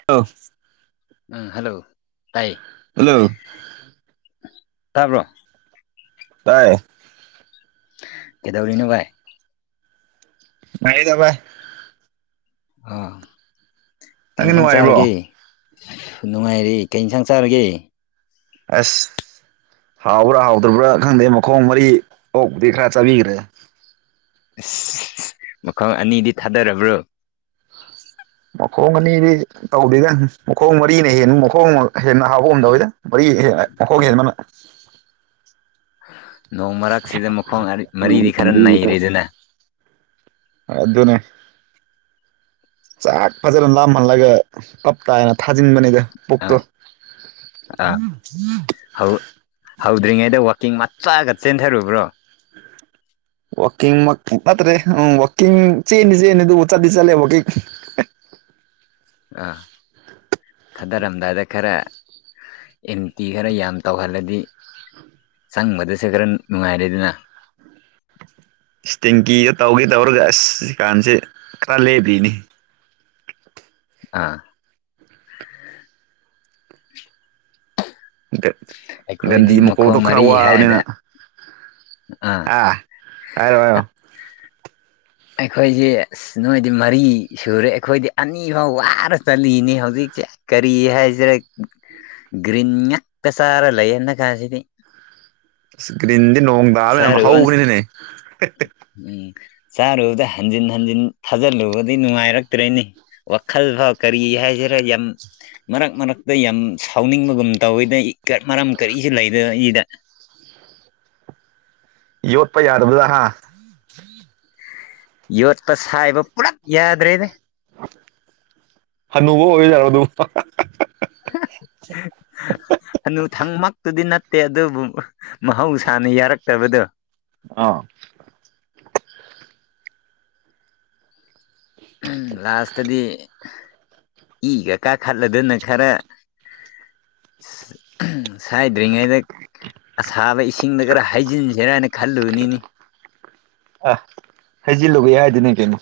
[unintelligible] ꯑ ꯍꯜꯂꯣ ꯇꯥꯏꯌꯦ ꯍꯜꯂꯣ ꯇꯥꯕ꯭ꯔꯣ ꯇꯥꯏꯌꯦ ꯀꯦꯗꯧꯔꯤꯅꯣ ꯚꯥꯏ ꯅꯨꯡꯉꯥꯏꯔꯤꯗ ꯚꯥꯏ ꯑꯥ ꯀꯩ ꯅꯪꯗꯤ ꯏꯟꯁꯥꯡ ꯅꯨꯡꯉꯥꯏꯔꯤꯕ꯭ꯔꯣ ꯆꯥꯔꯒꯦ ꯅꯨꯡꯉꯥꯏꯔꯤ ꯀꯩ ꯏꯟꯁꯥꯡ ꯆꯥꯔꯒꯦ ꯑꯁ ꯍꯥꯎꯕ꯭ꯔꯥ ꯍꯥꯎꯗ꯭ꯔꯕ꯭ꯔꯥ ꯈꯪꯗꯦ ꯃꯈꯣꯡ ꯃꯔꯤ ꯑꯣꯛꯗꯤ ꯈꯔ ꯆꯥꯕꯤꯈ꯭ꯔꯦ ꯑꯁ ꯃꯈꯣꯡ ꯑꯅꯤꯗꯤ ꯊꯥꯗꯔꯕ꯭ꯔꯣ ꯃꯈꯣꯡ ꯑꯅꯤꯗꯤ ꯇꯧꯗꯦꯗ ꯃꯈꯣꯡ ꯃꯔꯤꯅ ꯍꯦꯟꯂꯤ ꯃꯈꯣꯡ ꯍꯦꯟꯅ ꯍꯥꯎꯕꯒꯨꯝ ꯇꯧꯏꯗ ꯃꯔꯤ ꯍꯦꯟꯅ ꯃꯈꯣꯡ ꯑꯥ ꯍꯦꯟꯕꯅ ꯅꯣꯡ ꯃꯔꯛꯁꯤꯗ ꯃꯈꯣꯡ ꯃꯔꯤꯗꯤ ꯈꯔ ꯅꯩꯔꯦꯗꯅ ꯑ ꯑꯗꯨꯅꯦ ꯆꯥꯛ ꯐꯖꯅ ꯂꯥꯝꯍꯜꯂꯒ ꯇꯞ ꯇꯥꯏꯅ ꯊꯥꯖꯤꯟꯕꯅꯤꯗ ꯄꯨꯛꯇꯣ ꯑꯥ ꯑꯥ ꯍꯧ ꯍꯧꯗ꯭ꯔꯤꯉꯩꯗ ꯋꯥꯛꯀꯤꯡ ꯃꯆꯥꯒ ꯆꯦꯟꯊꯔꯨꯕ꯭ꯔꯣ [unintelligible] ꯋꯥꯀꯤꯡ ꯃꯛ ꯅꯠꯇꯥꯔꯦ ꯎꯝ ꯋꯥꯀꯤꯡ ꯆꯦꯟꯗꯤꯆꯦꯟꯂꯦ ꯑꯗꯨꯕꯨ ꯆꯠꯇꯤ ꯆꯠꯂꯦ ꯋꯥꯀꯤꯡ ꯑꯥ ꯊꯥꯗꯔꯝꯗꯥꯏꯗ ꯈꯔꯥ ꯑꯦꯝꯇꯤ ꯈꯔ ꯌꯥꯝ ꯇꯧꯍꯜꯂꯗꯤ ꯆꯪꯕꯗꯁꯨ ꯈꯔ ꯅꯨꯡꯉꯥꯏꯔꯦꯗꯅ ꯏꯁ ꯇꯦꯡꯀꯤꯒ ꯇꯧꯒꯦ ꯇꯧꯔꯒ ꯑꯁ ꯖꯤꯀꯥꯟꯁꯦ ꯈꯔ ꯂꯦꯞꯄꯤ ꯑꯥ ꯑꯩꯈꯣꯏꯗꯤ ꯗꯟꯗꯤ ꯃꯀꯣꯛꯇꯣ ꯃꯈꯣꯡ ꯈꯔ ꯃꯔꯤ ꯍꯥꯏꯅ ꯋꯥꯕꯅꯤꯅ ꯑꯥ ꯑꯥ ꯍꯥꯏꯔꯣ ꯍꯥꯏꯔꯣ ꯑꯩꯈꯣꯏꯖꯦ ꯑꯁ ꯅꯣꯏꯗꯤ ꯃꯔꯤ ꯁꯨꯔꯦ ꯑꯩꯈꯣꯏꯗꯤ ꯑꯅꯤ ꯐꯥꯎ ꯋꯥꯔ ꯆꯠꯂꯤꯅꯤ ꯍꯧꯖꯤꯛ ꯀꯔꯤ ꯍꯥꯏꯁꯤꯔꯦ ꯒ꯭ꯔꯤꯟ ꯉꯥꯛꯛꯇ ꯆꯥꯔꯥ ꯂꯩꯌꯦꯅ ꯍꯟꯗꯛ ꯊꯥꯁꯤꯗꯤ ꯒꯔꯤꯟꯗꯤ ꯅꯣꯡꯇꯥꯕ ꯌꯥꯝ ꯍꯧꯕꯥꯅꯤꯅꯦ ꯎꯝ ꯆꯥꯔꯨꯕꯗ ꯍꯟꯖꯤꯟ ꯍꯟꯖꯤꯟ ꯊꯥꯖꯤꯜꯂꯨꯕꯗꯤ ꯅꯨꯡꯉꯥꯏꯔꯛꯇ꯭ꯔꯦꯅꯦ ꯋꯥꯈꯜ ꯐꯥꯎ ꯀꯔꯤ ꯍꯥꯏꯁꯤꯔꯥ ꯌꯥꯝ ꯃꯔꯛ ꯃꯔꯛꯇꯥ ꯌꯥꯝ ꯁꯥꯎꯅꯤꯡꯕꯒꯨꯝ ꯇꯧꯋꯤꯗ ꯃꯔꯝ ꯀꯔꯤꯁꯨ ꯂꯩꯇꯥꯕꯤꯗꯥ ꯌꯣꯠꯄ ꯌꯥꯗꯥꯕꯗꯨꯗꯥ ꯍꯥꯥ ꯌꯣꯠꯄ ꯁꯥꯏꯕ ꯄꯨꯂꯞ ꯌꯥꯗ꯭ꯔꯦꯅꯦ ꯍꯅꯨꯕꯨ ꯑꯣꯏꯔꯥ ꯖꯥꯠꯂꯣ ꯑꯗꯨ ꯑꯅꯨ ꯊꯪꯃꯛꯇꯨꯗꯤ ꯅꯠꯇꯦ ꯑꯗꯨꯕꯨ ꯃꯍꯧꯁꯥꯅ ꯌꯥꯔꯛꯇꯕꯗꯣ ꯑꯥꯎ ꯂꯥꯁꯇꯗꯤ ꯏꯒꯥ ꯀꯥꯈꯠꯂꯥꯗꯅꯥ ꯈꯔꯥ ꯁꯥꯏꯗ꯭ꯔꯤꯉꯩ ꯑꯁꯥꯕ ꯏꯁꯤꯡꯗ ꯈꯔꯥ ꯍꯥꯏꯖꯤꯟꯁꯤꯔ ꯍꯥꯏꯅ ꯈꯜꯂꯨꯕꯅꯤ ꯑꯥ ꯍꯩꯖꯤꯜꯂꯨꯒꯦ ꯍꯥꯏꯗꯅ ꯀꯩꯅꯣ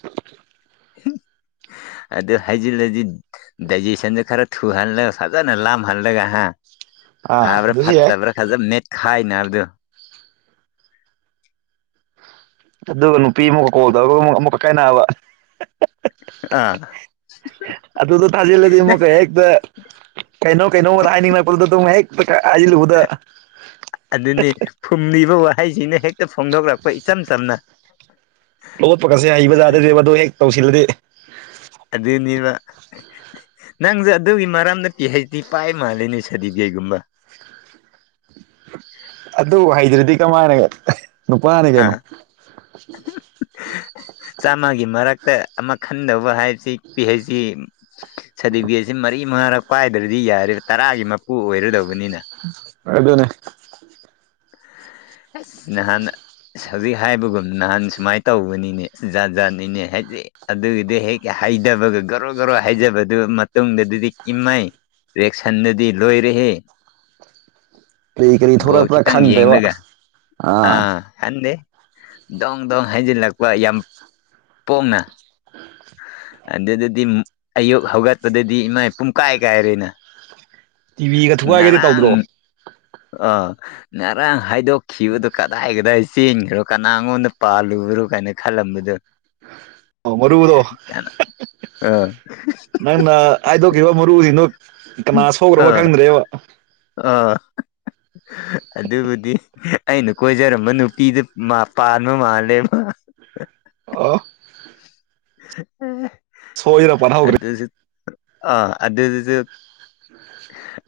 [unintelligible] ꯑꯗꯨ ꯍꯥꯏꯖꯤꯟꯂꯥꯖꯤ ꯗꯥꯏꯖꯦꯁꯟꯗꯨ ꯈꯔ ꯊꯨꯍꯜꯂꯒ ꯐꯖꯥꯅ ꯂꯥꯝ ꯍꯜꯂꯒꯥ ꯍꯥ ꯑꯥ ꯐꯥꯕ꯭ꯔ ꯑꯗꯨꯁꯨ ꯌꯥꯏ ꯐꯠꯇꯕ꯭ꯔꯥ ꯈꯖꯥ ꯃꯦꯠꯈꯥꯏꯅꯥꯕꯗꯨ ꯑꯗꯨꯒ ꯅꯨꯄꯤ ꯑꯃꯨꯛꯀꯥ ꯀꯣꯜ ꯇꯧꯔꯒꯥ ꯑꯃꯨꯛꯀꯥ ꯀꯥꯏꯅꯥꯕ ꯑꯥ ꯑꯗꯨꯗꯣ ꯊꯥꯖꯤꯜꯂꯗꯤ ꯑꯃꯨꯛꯀꯥ ꯍꯦꯛꯇꯥ ꯀꯩꯩꯅꯣ ꯀꯩꯩꯅꯣ ꯍꯦꯛꯇꯥ ꯍꯥꯏꯖꯤꯟ ꯂꯨꯕꯥꯗꯥ ꯑꯗꯨꯅꯤ ꯐꯨꯝꯂꯤꯕ ꯋꯥꯍꯩꯁꯤꯅ ꯍꯦꯛꯇ ꯐꯣꯡꯗꯣꯛꯂꯛꯄ ꯏꯆꯝ ꯆꯝꯅꯥ ꯂꯣꯠꯄꯒꯥꯁꯦ ꯍꯩꯕꯖꯥꯠ ꯃꯗꯨ ꯍꯦꯛ ꯇꯧꯁꯤꯜꯂꯗꯤ ꯑꯗꯨꯅꯤꯕꯥ ꯅꯪꯁꯨ ꯑꯗꯨꯒꯤ ꯃꯔꯝꯗ ꯄꯤ ꯍꯩꯆ ꯗꯤ ꯄꯥꯏ ꯃꯥꯜꯂꯦꯅꯦ ꯁꯥꯗꯤꯐꯤꯒꯦꯠꯒꯨꯝꯕ ꯑꯗꯨ ꯍꯩꯗ꯭ꯔꯗꯤ ꯀꯃꯥꯏꯅꯒꯥ ꯍꯥꯥ [unintelligible] ꯆꯥꯝꯃꯒꯤ ꯃꯔꯛꯇ ꯑꯃ ꯈꯟꯗꯧꯕ ꯍꯥꯏꯕꯁꯤ ꯄꯤꯍꯩꯁꯗꯤ ꯁꯥꯔꯇꯤꯐꯤꯀꯦꯠꯁꯤ ꯃꯔꯤ ꯃꯉꯥꯔꯛ ꯄꯥꯏꯗ꯭ꯔꯗꯤ ꯌꯥꯔ ꯇꯔꯥꯒꯤ ꯃꯄꯨ ꯑꯣꯏꯔꯗꯧꯕꯅꯤꯅ ꯑꯗꯨꯅꯦ ꯅꯍꯥꯟ ꯑꯁ ꯍꯧꯖꯤꯛ ꯍꯥꯏꯕꯒꯨꯝ ꯅꯍꯥꯟ ꯁꯨꯃꯥꯏꯅ ꯇꯧꯕꯅꯤꯅꯦ ꯖꯥꯠ ꯖꯥꯠꯅꯤꯅꯦ ꯍꯥꯏꯗꯤ ꯑꯗꯨꯒꯤꯗꯤ ꯍꯦꯛ ꯍꯩꯗꯥꯕꯒꯥ ꯒꯣꯔꯣ ꯒꯣꯔꯣ ꯍꯥꯏꯖꯕꯗꯨ ꯃꯇꯨꯡꯗꯥꯗꯨꯗꯤ ꯏꯃꯥꯏ ꯔꯦꯛꯁꯟꯗꯨꯗꯤ ꯂꯣꯏꯔꯦꯍꯦ ꯀꯔꯤ ꯀꯔꯤ ꯕꯣꯜ ꯊꯣꯛꯂꯛꯄ꯭ꯔꯥ ꯈꯤꯇꯪ ꯈꯪꯗ꯭ꯔꯦꯕ ꯌꯦꯡꯔꯥꯒ ꯑꯥ ꯈꯟꯗꯦ ꯗꯣꯡ ꯗꯣꯡ ꯍꯩꯖꯤꯜꯂꯛꯄ ꯌꯥꯝ ꯄꯣꯡꯅ [unintelligible] ꯑꯗꯨꯗꯥꯗꯤ ꯑꯌꯨꯛ ꯍꯧꯒꯠꯄꯥꯗꯗꯤ ꯏꯃꯥꯏ ꯄꯨꯡꯀꯥꯏ ꯀꯥꯏꯔꯦꯅ ꯇꯤꯚꯤꯒ ꯊꯨꯒꯥꯏꯒꯦꯗꯤ ꯉꯔꯥꯝ ꯇꯧꯗ꯭ꯔꯣ ꯑꯥ ꯉꯔꯥꯡ ꯍꯥꯏꯗꯣꯛꯈꯤꯕꯗꯨꯣ ꯀꯗꯥꯏ ꯀꯗꯥꯏ ꯆꯦꯟꯈ꯭ꯔꯣ ꯀꯅꯥꯉꯗ ꯄꯥꯜꯂꯨꯔꯨ ꯀꯥꯏꯅ ꯈꯜꯂꯝꯕꯗꯨꯣ ꯑ ꯃꯔꯨꯗꯣ ꯑꯥ ꯅꯪꯅ ꯍꯥꯏꯗꯣꯛꯈꯤꯕ ꯃꯔꯨꯁꯤꯅꯣ ꯀꯅꯥ ꯁꯣꯛꯈ꯭ꯔꯕ ꯈꯪꯗ꯭ꯔꯦꯕ ꯑ ꯑꯗꯨꯕꯨꯗꯤ ꯑꯩꯅ ꯀꯣꯏꯖꯔꯝꯕ ꯅꯨꯄꯤꯗ ꯄꯥꯟꯕ ꯃꯥꯜꯂꯦ ꯃꯥ ꯑ ꯁꯣꯏꯗꯅ ꯄꯥꯟꯍꯧꯈ꯭ꯔꯦ ꯑꯗꯁꯤ ꯑ ꯑꯗꯁꯤ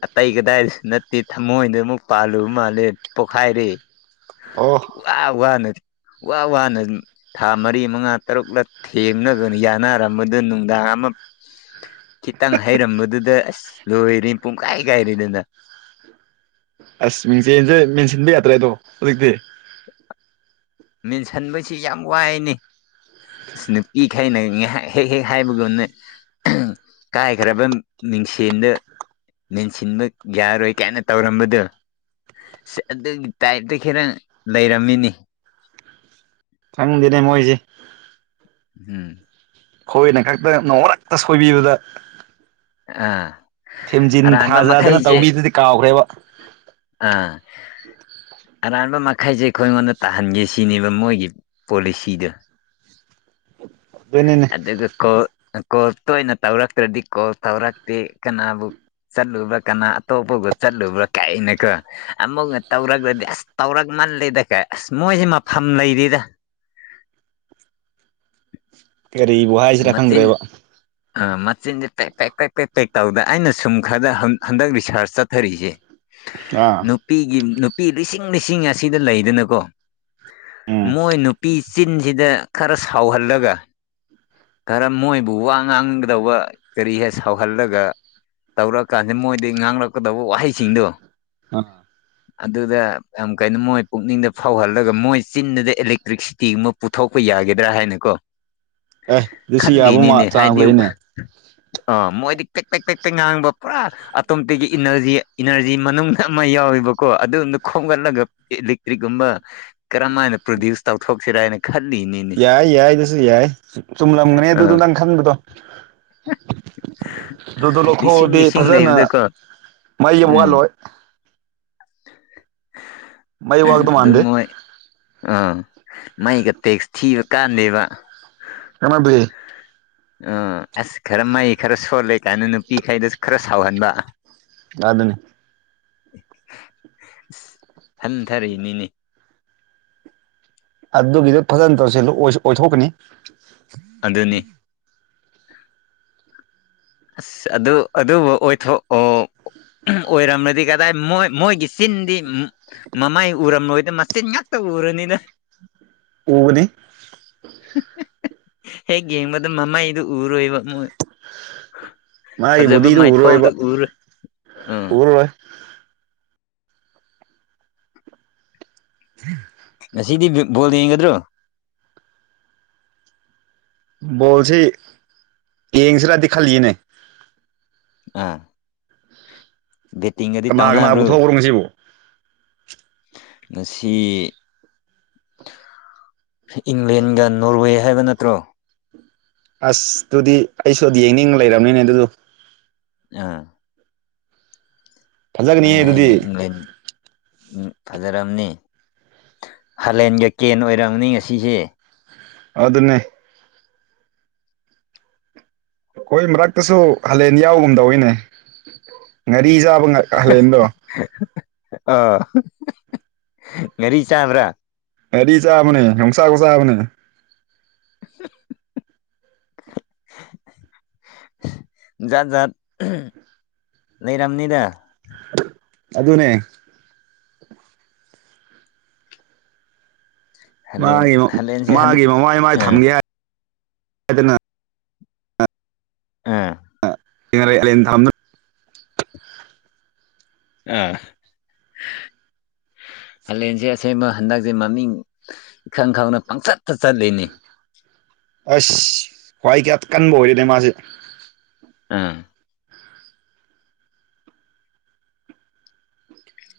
ꯑꯇꯩ ꯀꯗꯥꯏꯗꯁꯨ ꯅꯠꯇꯦ ꯊꯃꯣꯏꯗ ꯑꯃꯨꯛ ꯄꯥꯜꯂꯨꯕ ꯃꯥꯜꯂꯦ ꯄꯣꯛꯈꯥꯏꯔꯦ ꯑꯣꯐ ꯋꯥ ꯋꯥꯅ ꯋꯥ ꯋꯥꯅ ꯊꯥ ꯃꯔꯤ ꯃꯉꯥ ꯇꯔꯨꯛꯂ ꯊꯦꯡꯅꯕꯅ ꯌꯥꯅꯔꯝꯕꯗꯨ ꯅꯨꯡꯗꯥꯡ ꯑꯃ ꯈꯤꯇꯪ ꯍꯩꯔꯝꯕꯗꯨꯗ ꯑꯁ ꯂꯣꯏꯔ ꯄꯨꯡꯈꯥꯏ ꯀꯥꯏꯔꯤꯗꯅ ꯑꯁ ꯃꯤꯡꯆꯦꯜꯁꯦ ꯃꯦꯟꯁꯤꯟꯕ ꯌꯥꯗ꯭ꯔꯦ ꯑꯗꯣ ꯍꯧꯖꯤꯛꯇꯤ [inaudible] [inaudible] ꯃꯦꯟꯁꯤꯟꯕꯁꯤ ꯌꯥꯝ ꯋꯥꯏꯅꯤ ꯅꯨꯄꯤ ꯈꯩꯅ ꯉꯥꯏꯍꯥꯛ ꯍꯦꯛ ꯍꯦꯛ ꯍꯥꯏꯕꯒꯨꯝꯅ ꯀꯥꯏꯈ꯭ꯔꯕ ꯃꯤꯡꯁꯦꯟꯗ ꯃꯦꯟꯁꯤꯟꯕ ꯌꯥꯔꯣꯏ ꯀꯥꯏꯅ ꯇꯧꯔꯝꯕꯗꯨꯣ ꯑꯗꯨꯒꯤ ꯇꯥꯏꯞꯇ ꯈꯤꯇꯪ ꯂꯩꯔꯝꯃꯤꯅꯤ ꯈꯪꯗꯦꯅꯦ ꯃꯣꯏꯁꯦ ꯎꯝ ꯑꯩꯈꯣꯏꯅ ꯈꯛꯇ ꯅꯣꯡꯔꯛꯇ ꯁꯣꯏꯕꯤꯕꯗ ꯑ ꯊꯦꯝꯖꯤꯟ ꯊꯥꯖꯗꯅ ꯇꯧꯕꯤꯗꯨꯗꯤ ꯀꯥꯎꯈ꯭ꯔꯦꯕ ꯑꯥ ꯑꯔꯥꯟꯕ ꯃꯈꯩꯁꯦ ꯑꯩꯈꯣꯏꯉꯣꯟꯗ ꯇꯥꯍꯟꯒꯦ ꯁꯤꯅꯦꯕ ꯃꯣꯏꯒꯤ ꯄꯣꯂꯤꯁꯤꯗꯣ [inaudible] ꯑꯗꯨꯒ ꯀꯣꯜ ꯀꯣꯜ ꯇꯣꯏꯅ ꯇꯧꯔꯛꯇ꯭ꯔꯗꯤ ꯀꯣꯜ ꯇꯧꯔꯛꯇꯦ ꯀꯅꯥꯕꯨ ꯆꯠꯂꯨꯕ꯭ꯔꯥ ꯀꯅꯥ ꯑꯇꯣꯞꯄꯒ ꯆꯠꯂꯨꯕ꯭ꯔꯥ ꯀꯥꯏꯅꯀꯣ ꯑꯃꯨꯛꯅ ꯇꯧꯔꯒ꯭ꯔꯗꯤ ꯑꯁ ꯇꯧꯔꯛ ꯃꯜꯂꯦꯗ ꯀꯥꯏ ꯑꯁ ꯃꯣꯏꯁꯦ ꯃꯐꯝ ꯂꯩꯔꯤꯗ ꯀꯔꯤꯕꯨ ꯍꯥꯏꯁꯤꯔ ꯈꯪꯗ꯭ꯔꯦꯕ ꯑꯥ ꯃꯆꯤꯟꯁꯦ ꯄꯦꯛ ꯄꯦꯛ ꯄꯦꯛ ꯄꯦꯛ ꯄꯦꯛ ꯇꯧꯗ ꯑꯩꯅ ꯁꯨꯝ ꯈꯔꯗ ꯍꯟꯗꯛ ꯔꯤꯁꯥꯔꯖ ꯆꯠꯊꯔꯤꯁꯦ ꯑꯥ ꯅꯨꯄꯤꯒꯤ ꯅꯨꯄꯤ ꯂꯤꯁꯤꯡ ꯂꯤꯁꯤꯡ ꯑꯁꯤꯗ ꯂꯩꯗꯅꯀꯣ ꯎꯝ ꯃꯣꯏ ꯅꯨ ꯄꯤ ꯆꯤꯟꯁꯤꯗ ꯈꯔ ꯁꯥꯎꯍꯜꯂꯒ ꯈꯔ ꯃꯣꯏꯕꯨ ꯋꯥ ꯉꯥꯡꯒꯗꯧꯕ ꯀꯔꯤ ꯍꯦꯛ ꯁꯥꯎꯍꯜꯂꯒ ꯇꯧꯔꯛꯑꯀꯥꯟꯁꯤꯗ ꯃꯣꯏꯗꯤ ꯉꯥꯡꯂꯛꯀꯗꯧꯕ ꯋꯥꯍꯩꯁꯤꯡꯗꯣ ꯑꯥ ꯑꯗꯨꯗ ꯌꯥꯝ ꯀꯥꯏꯅꯣ ꯃꯣꯏ ꯄꯨꯛꯅꯤꯡꯗ ꯐꯥꯎꯍꯜꯂꯒ ꯃꯣꯏ ꯆꯤꯟꯗꯨꯗ ꯏꯂꯦꯛꯇ꯭ꯔꯤꯛꯁꯤꯇꯤꯒꯨꯝꯕ ꯄꯨꯊꯣꯛꯄ ꯌꯥꯒꯗ꯭ꯔꯥ ꯍꯥꯏꯅꯀꯣ ꯑꯦ ꯑꯗꯨꯁꯨ ꯌꯥꯕ ꯈꯜꯂꯤꯅꯤꯅꯦ ꯆꯥꯡꯁ ꯍꯥꯏꯗꯤ ꯂꯩꯅꯦ ꯑ ꯃꯣꯏꯗꯤ ꯄꯤꯛ ꯄꯤꯛ ꯄꯤꯛ ꯄꯤꯛ ꯉꯥꯡꯕ ꯄꯨꯔꯥ ꯑꯇꯣꯝꯇꯒꯤ ꯏꯅꯔꯖꯤ ꯏꯅꯔꯖꯤ ꯃꯅꯨꯡ ꯑꯃ ꯌꯥꯎꯋꯦꯕ ꯀꯣ ꯑꯗꯨ ꯈꯣꯡꯒꯜꯂꯒ ꯂꯤꯛꯇ꯭ꯔꯤꯒꯨꯝꯕ ꯀꯔꯝ ꯍꯥꯏꯅ ꯄ꯭ꯔꯣꯗ꯭ꯌꯨꯁ ꯇꯧꯊꯣꯛꯁꯤꯔꯥ ꯍꯥꯏꯅ ꯈꯜꯂꯤꯅꯤꯅ ꯌꯥꯏ ꯌꯥꯏ ꯑꯗꯨꯁꯨ ꯌꯥꯏ ꯆꯨꯝꯂꯝꯒꯅꯦ ꯑꯗꯨꯗꯣ ꯑꯥ ꯅꯪ ꯈꯟꯕꯗꯣ ꯑꯗꯨꯗꯣ ꯂꯤꯁꯤꯡ ꯂꯧꯊꯣꯛꯑꯗꯤ ꯂꯤꯁꯤꯡ ꯐꯖꯅ ꯂꯩꯕꯗꯀꯣ ꯃꯩꯒꯤ ꯎꯝ ꯋꯥꯠꯂꯣꯏ ꯃꯩ ꯋꯥꯠꯀꯗꯧ ꯑꯗꯨ ꯃꯥꯟꯗꯦ ꯃꯣꯏ ꯑꯥ ꯃꯩꯒ ꯇꯦꯛꯁ ꯊꯤꯕ ꯀꯥꯟꯗꯦꯕ [unintelligible] ꯎ ꯑꯁ ꯈꯔ ꯃꯍꯩ ꯈꯔ ꯁꯣꯜꯂꯦ ꯀꯥꯏꯅ ꯅꯨꯄꯤꯈꯩꯗꯁꯨ ꯈꯔ ꯁꯥꯎꯍꯟꯕ ꯌꯥꯗꯨꯅꯤ ꯍꯟꯊꯔꯛꯏꯅꯤꯅꯦ ꯑꯗꯨꯒꯤꯗꯣ ꯐꯖꯅ ꯇꯧꯁꯤ ꯑꯣꯏꯊꯣꯛꯀꯅꯤ ꯑꯗꯨꯅꯤ ꯑꯁ ꯑꯗꯨ ꯑꯗꯨꯕꯨ ꯑꯣꯏꯊꯣꯛ ꯑꯣ ꯑꯣꯏꯔꯝꯂꯗꯤ ꯀꯗꯥꯏ ꯃꯣꯏ ꯃꯣꯏꯒꯤ ꯆꯤꯟꯗꯤ ꯃꯃꯥꯏ ꯎꯔꯝꯂꯣꯏꯗ ꯃꯆꯤꯟ ꯉꯥꯛꯇ ꯎꯔꯅꯤꯅ ꯎꯕꯅꯤ ꯍꯦꯛ ꯌꯦꯡꯕꯗ ꯃꯃꯩꯗꯨ ꯎꯔꯣꯏꯕ ꯃꯣꯏ ꯐꯖꯕ ꯃꯥꯒꯤꯕꯨꯗꯤꯗꯨ ꯎꯔꯣꯏꯕ ꯃꯥꯏꯊꯣꯡꯗꯨ ꯎꯔꯣꯏ ꯎꯝ ꯎꯔꯔꯣꯏ [inaudible] ꯉꯁꯤꯗꯤ ꯕꯣꯜ ꯌꯦꯡꯒꯗ꯭ꯔꯣ ꯕꯣꯜꯁꯤ ꯌꯦꯡꯁꯤꯔꯗꯤ ꯈꯜꯂꯤꯅꯦ ꯑꯥ ꯕꯦꯇꯤꯡ ꯒꯗꯤ ꯇꯥꯎꯅꯕ꯭ꯔꯣ ꯄꯨꯡꯖꯤꯕꯨ ꯉꯁꯤ ꯏꯪꯂꯦꯟꯒ ꯅꯣꯔꯋꯦ ꯍꯥꯏꯕ ꯅꯠꯇ꯭ꯔꯣ ꯑꯁ ꯑꯗꯨꯗꯤ ꯑꯩꯁꯨ ꯑꯗꯨ ꯌꯦꯡꯅꯤꯡ ꯂꯩꯔꯕꯅꯤꯅꯦ ꯑꯗꯨꯗꯨ ꯑꯥ ꯐꯖꯒꯅꯤꯍꯦ ꯅꯣꯏ ꯍꯥꯏ ꯑꯗꯨꯗꯤ ꯏꯪꯂꯦꯟ ꯎꯝ ꯐꯖꯔꯝꯅꯤ ꯍꯥꯂꯦꯟꯒ ꯀꯦꯟ ꯑꯣꯏꯔꯃꯅꯤ ꯉꯁꯤꯁꯦ ꯑꯗꯨꯅꯦ ꯑꯩꯈꯣꯏ ꯃꯔꯛꯇꯁꯨ ꯍꯥꯂꯦꯟ ꯌꯥꯎꯒꯨꯝ ꯇꯧꯋꯤꯅꯦ ꯉꯥꯔꯤ ꯆꯥꯕ ꯍꯥꯂꯦꯟꯗꯣ ꯑꯥ ꯉꯔꯤ ꯆꯥꯕ꯭ꯔꯥ ꯉꯥꯔꯤ ꯆꯥꯕꯅꯦ ꯌꯣꯡ ꯆꯥꯛ ꯆꯥꯕꯅꯦ [inaudible] ꯖꯥꯠ ꯖꯥꯠ ꯂꯩꯔꯝꯅꯤꯗ ꯑꯗꯨ ꯑꯗꯨꯅꯦ ꯍꯂꯦꯟ ꯃꯥꯒꯤ ꯍꯂꯦꯟꯁꯦ ꯍꯟ ꯃꯥꯒꯤ ꯃꯃꯥꯏ ꯃꯥꯏ ꯑꯥ ꯊꯝꯒꯦ ꯍꯥꯏ ꯍꯥꯏꯗꯅ ꯑꯥ ꯊ ꯑ ꯍꯂꯦꯟꯁꯦ ꯑꯁꯦꯡꯕ ꯍꯟꯗꯛꯁꯦ ꯃꯃꯤꯡ ꯏꯈꯪ ꯈꯪꯅ ꯄꯪꯆꯠꯇ ꯆꯠꯂꯤꯅꯤ ꯑꯁ ꯈ꯭ꯋꯥꯏ ꯀꯌꯥ ꯀꯟꯕ ꯑꯣꯏꯔꯦꯅꯦ ꯃꯥꯁꯦ ꯑꯥ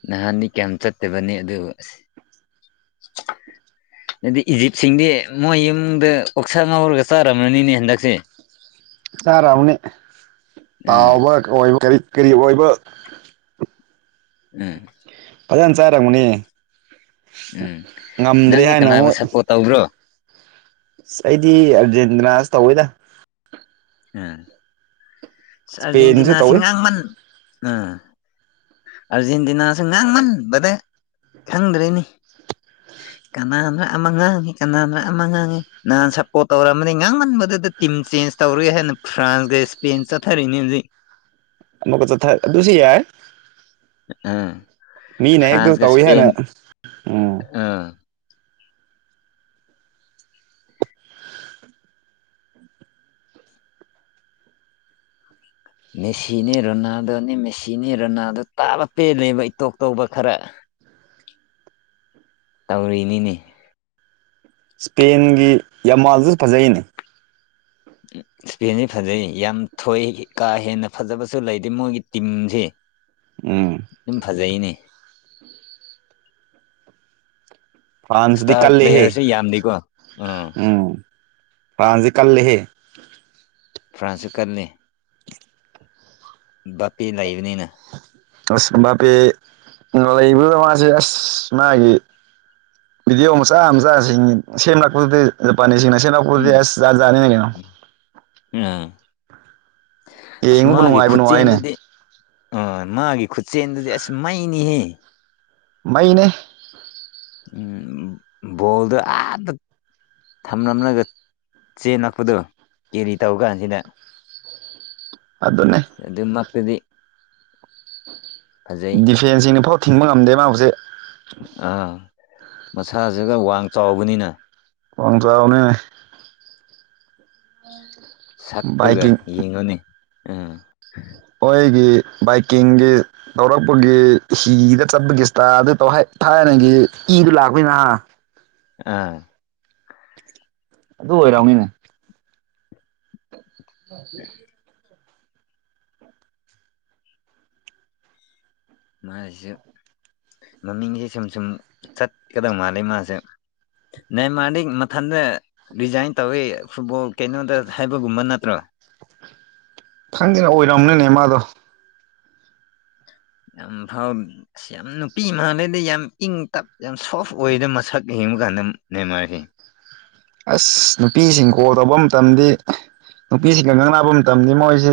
ꯅꯍꯥꯟꯅꯤ ꯀꯌꯥꯝ ꯆꯠꯇꯕꯅꯤ ꯑꯗꯨ ꯑꯁ [unintelligible] ꯑꯗꯨꯗꯤ ꯏꯖꯤꯞꯁꯤꯡꯗꯤ ꯃꯣꯏ ꯌꯨꯝꯗ ꯑꯣꯛꯁꯥ ꯉꯧꯔꯒ ꯆꯥꯔꯝꯂꯅꯤꯅꯦ ꯍꯟꯗꯛꯁꯦ ꯆꯥꯔꯛꯑꯕꯅꯤ ꯎꯝ ꯇꯥꯎꯕ ꯑꯣꯏꯕ ꯀꯔꯤ ꯀꯔꯤ ꯑꯣꯏꯕ ꯎꯝ ꯐꯖꯅ ꯆꯥꯔꯝꯒꯅꯦ ꯎꯝ ꯅꯪꯗꯤ ꯍꯥꯏꯅ ꯀꯅꯥꯕꯨ ꯑꯃꯨꯛ ꯁꯞꯄꯣꯔꯠ ꯇꯧꯕ꯭ꯔꯣ ꯑꯁ ꯑꯩꯗꯤ ꯑꯔꯖꯦꯟꯇꯤꯅꯥꯁ ꯇꯧꯋꯦꯗ ꯎꯝ ꯏꯁꯄꯦꯟꯁꯨ ꯇꯧꯋꯤ ꯑꯔꯖꯦꯟꯇꯤꯅꯥꯁꯤꯡꯉꯥꯡꯃꯟ ꯑꯥ ꯑꯥꯔꯖꯦꯟꯇꯤꯅꯥꯁꯨ ꯉꯥꯡꯃꯟꯕꯗ ꯈꯪꯗ꯭ꯔꯔꯤꯅꯤ ꯀꯅꯥꯅ ꯑꯃ ꯉꯥꯡꯉꯤ ꯀꯅꯥꯅ ꯑꯃ ꯉꯥꯡꯉꯤ ꯅꯍꯥꯟ ꯁꯞꯄꯣꯔꯠ ꯇꯧꯔꯛꯑꯅꯤ ꯉꯥꯡꯃꯟꯕꯗꯨꯗ ꯇꯤꯝ ꯆꯦꯟꯖ ꯇꯧꯔꯣꯏ ꯍꯥꯏꯅ ꯐ꯭ꯔꯥꯟꯁꯒ ꯏꯁꯄꯦꯦꯟ ꯆ ꯊꯔꯔꯤꯅꯤꯖ ꯃꯒ ꯆ ꯊ ꯑꯗꯨꯁꯤ ꯌꯥꯏ ꯎꯥ ꯃꯤꯅ ꯍꯦꯛꯇ ꯐ꯭ꯔꯥꯟꯁꯒ ꯇꯧꯏ ꯍꯥꯏꯅ ꯁꯄꯦꯟ ꯎꯝ ꯑꯥ ꯃꯦꯁꯤꯅꯦ ꯔꯣꯅꯥꯗꯣꯅꯦ ꯃꯦꯁꯤꯅꯦ ꯔꯣꯅꯥꯗꯣ ꯇꯥꯕ ꯄꯦꯜꯂꯦꯕ ꯏꯇꯣꯛ ꯇꯧꯕ ꯈꯔ ꯇꯧꯔꯤꯅꯤꯅꯦ ꯁ꯭ꯄꯦꯟꯒꯤ ꯌꯥꯝꯃꯥꯜꯗꯨꯁꯨ ꯐꯖꯩꯅꯦ ꯏꯁꯄꯤꯦꯟꯁꯤ ꯐꯖꯩ ꯌꯥꯝ ꯊꯣꯏ ꯀꯥ ꯍꯦꯟꯅ ꯐꯖꯕꯁꯨ ꯂꯩꯗꯦ ꯃꯣꯏꯒꯤ ꯇꯤꯝꯁꯤꯦ ꯎꯝ ꯑꯗꯨꯝ ꯐꯖꯩꯅꯦ ꯐ꯭ꯔꯥꯟꯁꯗꯤ ꯏꯁꯇꯥꯔ ꯀꯦꯍ ꯄ꯭ꯂꯦꯌꯔꯁꯦ ꯌꯥꯝꯗꯦꯀꯣ ꯑꯥ ꯎꯝ ꯐ꯭ꯔꯥꯟꯁꯗꯤ ꯀꯂꯦꯍꯦ ꯐ꯭ꯔꯥꯟꯁꯁꯨ ꯀꯜꯂꯤ ꯕꯥꯄꯤꯦ ꯂꯩꯕꯅꯤꯅ ꯑꯁ ꯄꯦ ꯂꯩꯕꯨ ꯃꯥꯁꯦ ꯑꯁ ꯃꯥꯒꯤꯦ ꯚꯤꯗꯤꯑꯣ ꯃꯆꯥ ꯃꯆꯥꯁꯤꯡ ꯁꯦꯝꯂꯛꯄꯗꯨꯗꯤ ꯖꯄꯥꯅꯤꯁꯁꯤꯡꯅ ꯁꯦꯝꯂꯛꯄꯗꯨꯗꯤ ꯎꯝ ꯑꯁꯖꯥꯟ ꯖꯥꯠꯅꯤꯅ ꯀꯩꯅꯣ ꯎꯝ ꯑꯁ ꯌꯦꯡꯕꯕꯨ ꯃꯥꯒꯤ ꯅꯨꯡꯉꯥꯏꯕꯨ ꯅꯨꯡꯉꯥꯏꯅꯦ ꯈꯨꯠꯆꯦꯟꯗꯗꯤ ꯑ ꯃꯥꯒꯤ ꯈꯨꯠꯁꯦꯟꯗꯨꯗꯤ ꯑꯁ ꯃꯩꯅꯤꯍꯦ ꯃꯅꯦ ꯎꯝ ꯣꯜꯗ ꯑ ꯊꯝꯂꯝꯂꯒ ꯆꯦꯟ ꯅꯛꯄꯗꯣ ꯀꯦꯔꯤ ꯇꯧ ꯀꯥꯟꯁꯤꯗ ꯑꯗꯨꯗꯅꯦ ꯑꯗꯨꯃꯛꯇꯗꯤ ꯐꯖꯩ ꯗꯤꯐꯦꯟꯁꯤꯡꯅ ꯐꯥꯎ ꯊꯤꯡꯕ ꯉꯝꯗꯦ ꯃꯥꯕꯨꯁꯦ ꯑꯥ ꯃꯁꯥꯁꯤꯒ ꯋꯥꯡ ꯆꯥꯎꯕꯅꯤꯅ ꯋꯥꯪ ꯆꯅꯦ ꯍꯗꯤ ꯁꯛꯇꯨꯒ ꯌꯦꯡꯉꯨꯅꯤ ꯑꯝ ꯑꯩꯣꯏꯒꯤ ꯕꯥꯏꯛꯀꯤꯡꯒꯤ ꯂꯧꯧꯔꯛꯄꯒꯤ ꯍꯤꯗ ꯆꯠꯄꯒꯤꯁꯤꯇ ꯑꯗꯨ ꯇ ꯊꯥꯏꯅꯒꯤ ꯏꯗꯨ ꯂꯥꯛꯄꯩ ꯅꯍꯥ ꯑ ꯑꯗꯨ ꯑꯣꯏꯔꯛꯎꯅꯤꯅꯦ ꯑꯗꯨ ꯃꯥꯁꯤꯁꯨ ꯃꯃꯤꯡꯁꯦ ꯁꯨꯝ ꯁꯨꯝ ꯆꯠꯀꯗꯧ ꯃꯥꯜꯂꯦ ꯃꯥꯁꯦ ꯅꯏ ꯃꯥꯔꯗꯤ ꯃꯊꯟꯗ ꯔꯤꯖꯥꯏꯟ ꯇꯧꯋꯤ ꯐꯨꯠꯕꯣꯜ ꯀꯩꯅꯣꯗ ꯍꯥꯏꯕꯒꯨꯝꯕ ꯅꯠꯇ꯭ꯔꯣ ꯈꯪꯗꯦꯅ ꯑꯣꯏꯔꯝꯅꯅꯦ ꯃꯥꯗꯣ ꯑꯝꯐꯝ ꯑꯁ ꯌꯥꯝ ꯅꯨꯄꯤ ꯃꯜꯂꯩꯗ ꯌꯥꯝ ꯏꯪ ꯇꯞ ꯌꯥꯝ ꯁꯣꯐ ꯑꯣꯏꯗ ꯃꯁꯛ ꯌꯦꯡꯕ ꯀꯥꯟꯗ ꯅꯦꯝꯃꯔꯁꯤ ꯑꯁ ꯅꯨꯄꯤꯁꯤꯡ ꯀꯣꯜ ꯇꯧꯕ ꯃꯇꯝꯗꯤ ꯅꯨꯄꯤꯁꯤꯡꯒ ꯉꯪꯅꯥꯕ ꯃꯇꯝꯗꯤ ꯃꯣꯏꯁꯤ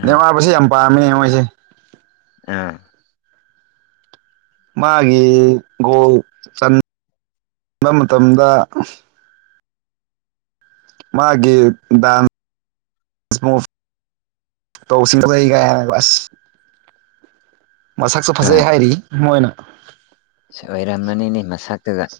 ꯑꯥ ꯅꯦꯃꯥꯕꯨꯁꯦ ꯌꯥꯝ ꯄꯥꯝꯃꯤꯅꯦ ꯃꯣꯏꯁꯦ ꯑ ꯃꯥꯒꯤ ꯒꯣꯜ ꯆꯟꯕ ꯃꯇꯝꯗ ꯃꯥꯒꯤ ꯗꯥꯟꯁ ꯃꯨꯚ ꯇꯧ [unintelligible] ꯑꯁ ꯃꯁꯛꯁꯨ ꯐꯖꯩ ꯍꯥꯏꯔꯤ ꯃꯣꯏꯅ ꯑꯣꯏꯔꯝꯂꯅꯤꯅꯦ ꯃꯁꯛꯇꯨꯒ